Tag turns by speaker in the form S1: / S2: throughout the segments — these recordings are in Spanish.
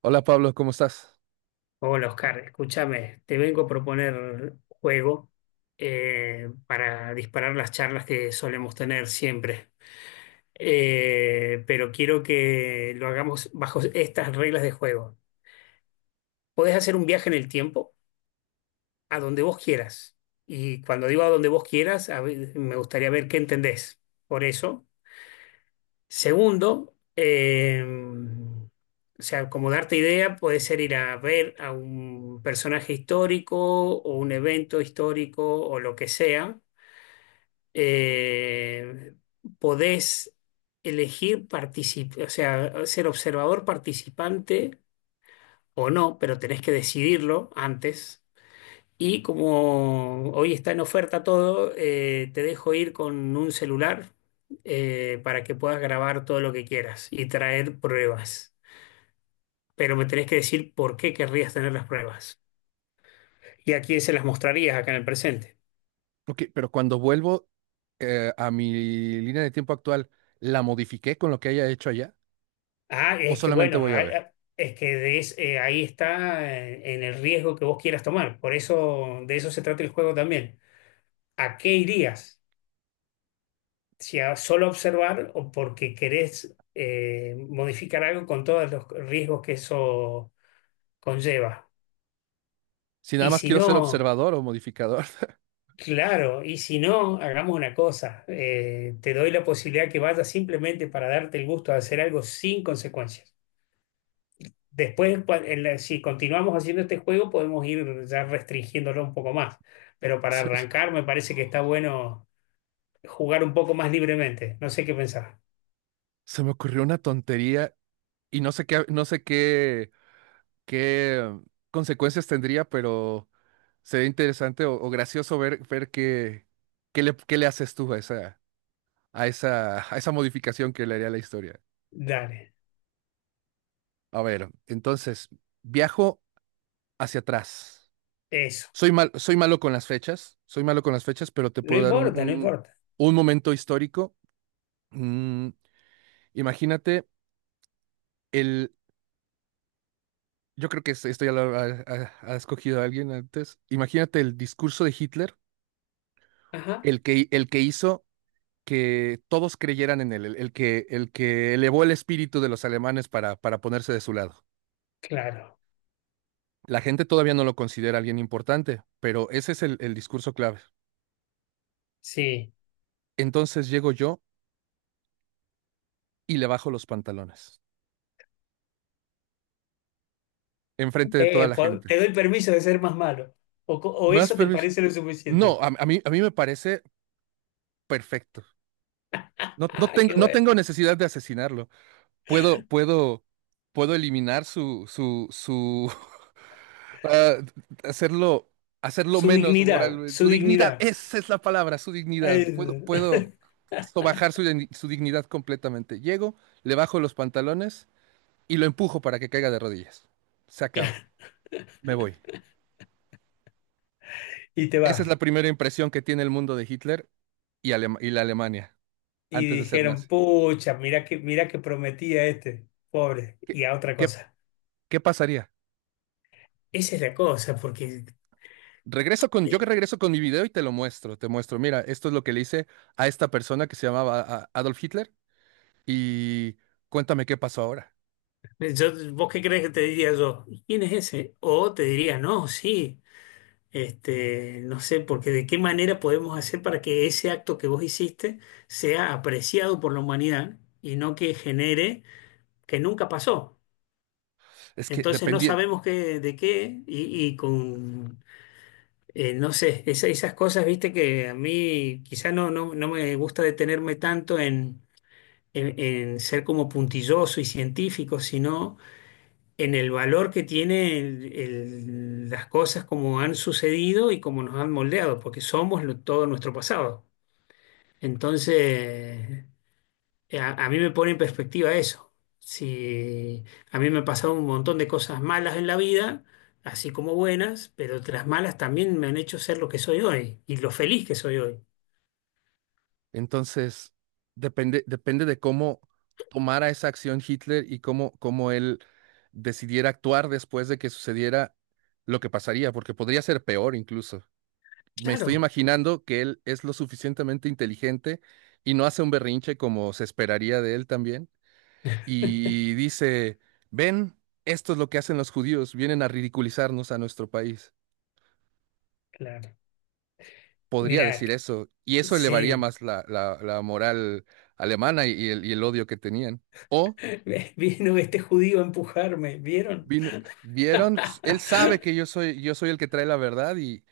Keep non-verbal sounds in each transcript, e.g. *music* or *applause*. S1: Hola Pablo, ¿cómo estás?
S2: Hola Oscar, escúchame, te vengo a proponer un juego para disparar las charlas que solemos tener siempre. Pero quiero que lo hagamos bajo estas reglas de juego. Podés hacer un viaje en el tiempo a donde vos quieras, y cuando digo a donde vos quieras, a ver, me gustaría ver qué entendés por eso. Segundo, o sea, como darte idea, puede ser ir a ver a un personaje histórico o un evento histórico o lo que sea. Eh, Podés elegir participar, o sea, ser observador participante o no, pero tenés que decidirlo antes. Y como hoy está en oferta todo, te dejo ir con un celular para que puedas grabar todo lo que quieras y traer pruebas. Pero me tenés que decir por qué querrías tener las pruebas y a quién se las mostrarías acá en el presente.
S1: Ok, pero cuando vuelvo a mi línea de tiempo actual, ¿la modifiqué con lo que haya hecho allá?
S2: Ah,
S1: ¿O
S2: es que
S1: solamente
S2: bueno,
S1: voy
S2: ah,
S1: a ver?
S2: ah, es que de es- ahí está, en el riesgo que vos quieras tomar. Por eso, de eso se trata el juego también. ¿A qué irías? ¿Si a solo observar o porque querés modificar algo con todos los riesgos que eso conlleva?
S1: Si nada
S2: Y
S1: más
S2: si
S1: quiero ser
S2: no,
S1: observador o modificador, *laughs*
S2: claro, y si no, hagamos una cosa. Te doy la posibilidad que vayas simplemente para darte el gusto de hacer algo sin consecuencias. Después, si continuamos haciendo este juego, podemos ir ya restringiéndolo un poco más. Pero para
S1: se,
S2: arrancar, me parece que está bueno jugar un poco más libremente. No sé qué pensar.
S1: se me ocurrió una tontería y no sé qué consecuencias tendría, pero sería interesante o gracioso ver qué le haces tú a esa modificación que le haría a la historia.
S2: Dale,
S1: A ver, entonces, viajo hacia atrás.
S2: eso.
S1: Soy malo con las fechas, pero te
S2: No
S1: puedo dar un,
S2: importa, no
S1: un,
S2: importa.
S1: un momento histórico. Mm, Imagínate el, yo creo que esto ya lo ha escogido alguien antes. Imagínate el discurso de Hitler,
S2: Ajá,
S1: el que hizo que todos creyeran en él, el que elevó el espíritu de los alemanes para ponerse de su lado.
S2: claro,
S1: La gente todavía no lo considera alguien importante, pero ese es el discurso clave.
S2: sí.
S1: Entonces llego yo y le bajo los pantalones, enfrente de toda la gente.
S2: Te doy permiso de ser más malo. O, o
S1: Más
S2: eso te
S1: permiso.
S2: parece lo
S1: No,
S2: suficiente.
S1: a mí me parece perfecto. No, no
S2: Ah,
S1: tengo,
S2: qué
S1: no
S2: bueno.
S1: tengo necesidad de asesinarlo. Puedo, puedo, puedo eliminar *laughs* ah, hacerlo, hacerlo
S2: Su
S1: menos
S2: dignidad,
S1: moral, su
S2: su
S1: dignidad.
S2: dignidad.
S1: Esa es la palabra, su dignidad. Puedo,
S2: Eh,
S1: puedo sobajar su dignidad completamente. Llego, le bajo los pantalones y lo empujo para que caiga de rodillas. Se
S2: *laughs* claro.
S1: acaba. Me voy.
S2: Y te
S1: Esa es la
S2: vas.
S1: primera impresión que tiene el mundo de Hitler y la Alemania
S2: Y
S1: antes de ser
S2: dijeron,
S1: nazi.
S2: pucha, mirá que, prometía este, pobre.
S1: ¿Qué,
S2: Y a otra
S1: qué,
S2: cosa.
S1: qué pasaría?
S2: Esa es la cosa, porque
S1: Yo que regreso con mi video y te lo muestro, te muestro. Mira, esto es lo que le hice a esta persona que se llamaba Adolf Hitler y cuéntame qué pasó ahora.
S2: vos qué crees que te diría yo? ¿Quién es ese? O te diría, no, sí. Este, no sé, porque de qué manera podemos hacer para que ese acto que vos hiciste sea apreciado por la humanidad y no que genere que nunca pasó.
S1: Es que
S2: Entonces no
S1: dependía,
S2: sabemos qué, de qué no sé, esas cosas, viste, que a mí quizá no me gusta detenerme tanto en, en ser como puntilloso y científico, sino en el valor que tiene las cosas como han sucedido y como nos han moldeado, porque somos todo nuestro pasado. Entonces, a mí me pone en perspectiva eso. Si a mí me han pasado un montón de cosas malas en la vida, así como buenas, pero las malas también me han hecho ser lo que soy hoy y lo feliz que soy hoy.
S1: entonces, depende de cómo tomara esa acción Hitler y cómo él decidiera actuar después de que sucediera lo que pasaría, porque podría ser peor incluso. Me estoy
S2: Claro,
S1: imaginando que él es lo suficientemente inteligente y no hace un berrinche como se esperaría de él también y dice, ven, esto es lo que hacen los judíos, vienen a ridiculizarnos a nuestro país.
S2: claro.
S1: Podría
S2: Mirá,
S1: decir eso, y eso elevaría
S2: sí,
S1: más la moral alemana y y el odio que tenían. O
S2: *laughs* vino este judío a empujarme, ¿vieron?
S1: vino- vieron, pues, él sabe que yo soy el que trae la verdad y,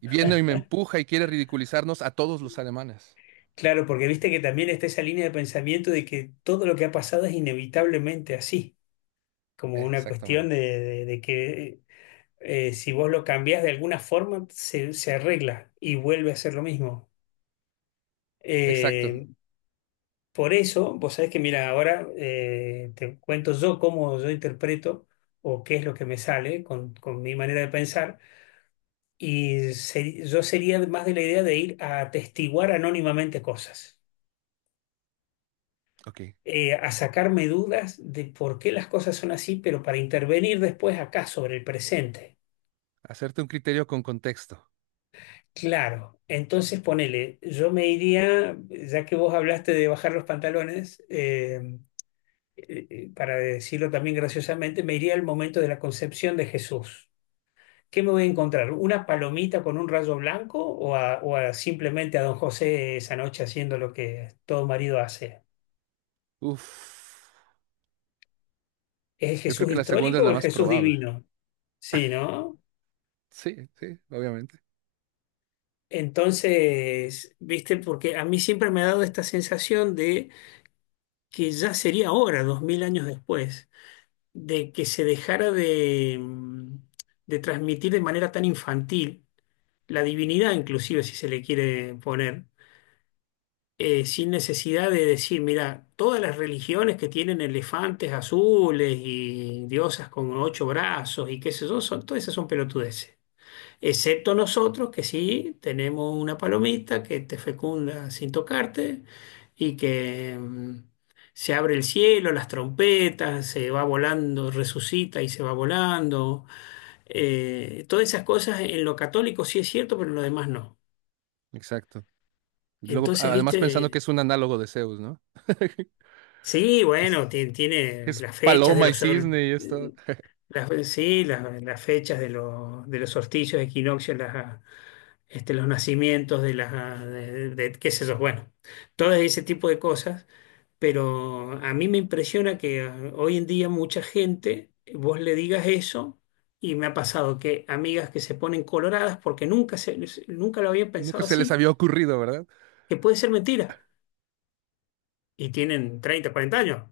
S1: y viene y me empuja y quiere ridiculizarnos a todos los alemanes.
S2: Claro, porque viste que también está esa línea de pensamiento de que todo lo que ha pasado es inevitablemente así, como una cuestión
S1: Exactamente.
S2: de, de que si vos lo cambiás de alguna forma, se arregla y vuelve a ser lo mismo.
S1: Exacto.
S2: Eh, por eso, vos sabés que, mira, ahora te cuento yo cómo yo interpreto o qué es lo que me sale con, mi manera de pensar, y yo sería más de la idea de ir a atestiguar anónimamente cosas.
S1: Ok.
S2: A sacarme dudas de por qué las cosas son así, pero para intervenir después acá sobre el presente.
S1: Hacerte un criterio con contexto.
S2: Claro, entonces ponele, yo me iría, ya que vos hablaste de bajar los pantalones, para decirlo también graciosamente, me iría al momento de la concepción de Jesús. ¿Qué me voy a encontrar? ¿Una palomita con un rayo blanco o o a simplemente a don José esa noche haciendo lo que todo marido hace?
S1: Uf.
S2: ¿Es el
S1: Yo creo
S2: Jesús
S1: que la segunda es
S2: histórico o
S1: la
S2: el
S1: más
S2: Jesús
S1: probable.
S2: divino? Sí, ¿no?
S1: Sí, sí, obviamente.
S2: Entonces, viste, porque a mí siempre me ha dado esta sensación de que ya sería hora, 2000 años después, de que se dejara de, de transmitir de manera tan infantil la divinidad, inclusive si se le quiere poner, sin necesidad de decir, mira, todas las religiones que tienen elefantes azules y diosas con ocho brazos y qué sé yo, todas esas son pelotudeces. Excepto nosotros que sí tenemos una palomita que te fecunda sin tocarte y que se abre el cielo, las trompetas, se va volando, resucita y se va volando. Todas esas cosas en lo católico sí es cierto, pero en lo demás no.
S1: Exacto. Y luego,
S2: Entonces,
S1: además pensando que
S2: viste,
S1: es un análogo de Zeus, ¿no? *laughs*
S2: sí,
S1: Que
S2: bueno,
S1: es, que es
S2: las fechas de
S1: paloma y cisne y esto.
S2: las, sí, las fechas de los solsticios, equinoccios, las, este, los nacimientos de las, de, qué sé yo, bueno, todo ese tipo de cosas, pero a mí me impresiona que hoy en día mucha gente, vos le digas eso, y me ha pasado que amigas que se ponen coloradas porque nunca lo habían
S1: Nunca
S2: pensado
S1: se les
S2: así,
S1: había ocurrido, ¿verdad?
S2: que puede ser mentira, y tienen 30 40 años,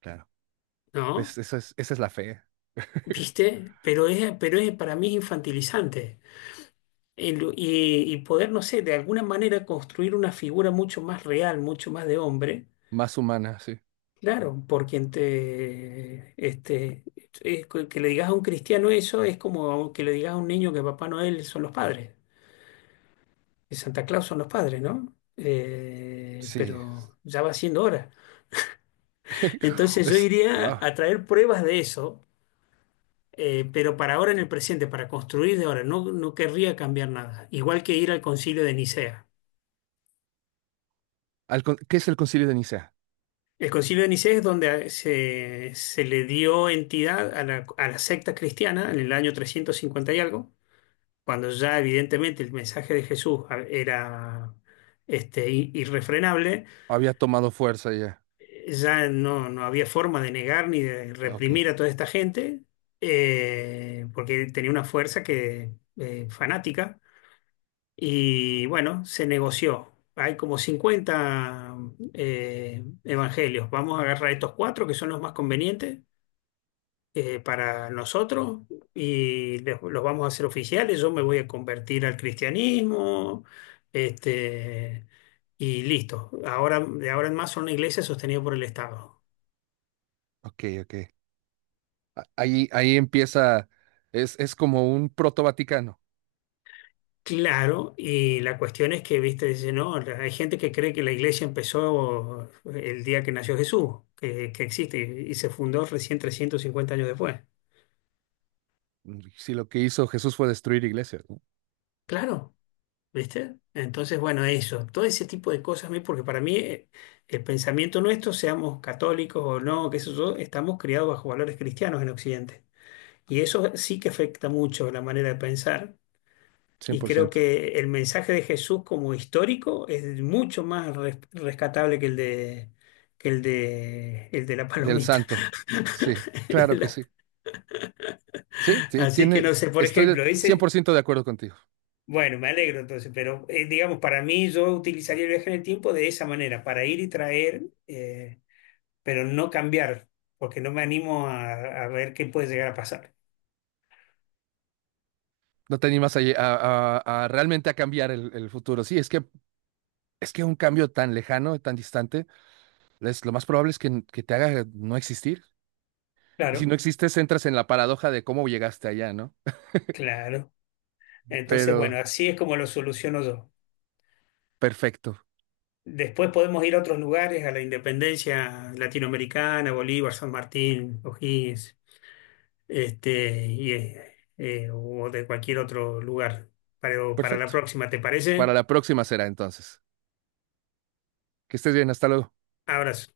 S1: Claro. Pues
S2: ¿no?
S1: esa es la fe
S2: ¿Viste? Pero es, para mí es infantilizante. Y, poder, no sé, de alguna manera construir una figura mucho más real, mucho más de hombre.
S1: más humana, sí.
S2: Claro, por quien te, este, es que le digas a un cristiano eso es como que le digas a un niño que Papá Noel son los padres, que Santa Claus son los padres, ¿no?
S1: Sí.
S2: Pero ya va siendo hora.
S1: *laughs*
S2: Entonces yo iría
S1: Wow.
S2: a traer pruebas de eso, pero para ahora en el presente, para construir de ahora, no querría cambiar nada. Igual que ir al Concilio de Nicea.
S1: ¿Qué es el Concilio de Nicea?
S2: El Concilio de Nicea es donde se le dio entidad a la secta cristiana en el año 350 y algo cuando ya evidentemente el mensaje de Jesús era este, irrefrenable,
S1: Había tomado fuerza ya.
S2: ya no había forma de negar ni de
S1: Ah, Ok,
S2: reprimir a toda esta gente, porque tenía una fuerza que, fanática, y bueno, se negoció. Hay como 50 evangelios. Vamos a agarrar estos cuatro que son los más convenientes para nosotros y los vamos a hacer oficiales. Yo me voy a convertir al cristianismo, este, y listo. Ahora, de ahora en más son una iglesia sostenida por el Estado.
S1: ok, ok. Ahí empieza, es como un proto-Vaticano.
S2: Claro, y la cuestión es que, viste, dice, no, hay gente que cree que la iglesia empezó el día que nació Jesús, que existe y, se fundó recién 350 años después.
S1: Si lo que hizo Jesús fue destruir iglesias, ¿no?
S2: Claro, ¿viste? Entonces, bueno, eso, todo ese tipo de cosas a mí, porque para mí el pensamiento nuestro, seamos católicos o no, que eso yo, estamos criados bajo valores cristianos en Occidente. Y eso sí que afecta mucho la manera de pensar.
S1: cien
S2: Y
S1: por
S2: creo
S1: ciento
S2: que el mensaje de Jesús como histórico es mucho más rescatable que el de, el de la
S1: Del
S2: palomita.
S1: santo. Sí,
S2: *laughs*
S1: claro que
S2: La-
S1: sí. Sí, sí,
S2: Así que
S1: tiene,
S2: no sé, por
S1: estoy de
S2: ejemplo,
S1: cien por
S2: ese.
S1: ciento de acuerdo contigo.
S2: Bueno, me alegro entonces, pero digamos, para mí yo utilizaría el viaje en el tiempo de esa manera, para ir y traer, pero no cambiar, porque no me animo a ver qué puede llegar a pasar.
S1: No te animas a, a realmente a cambiar el futuro. Sí, es que un cambio tan lejano, tan distante, lo más probable es que te haga no existir. Y si
S2: Claro,
S1: no existes, entras en la paradoja de cómo llegaste allá, ¿no?
S2: claro. Entonces, bueno,
S1: Pero
S2: así es como lo soluciono yo.
S1: perfecto,
S2: Después podemos ir a otros lugares, a la Independencia Latinoamericana, Bolívar, San Martín, O'Higgins, este, y, o de cualquier otro lugar. Pero para la
S1: perfecto.
S2: próxima, ¿te
S1: Para
S2: parece?
S1: la próxima será entonces. Que estés bien, hasta luego.
S2: Abrazo.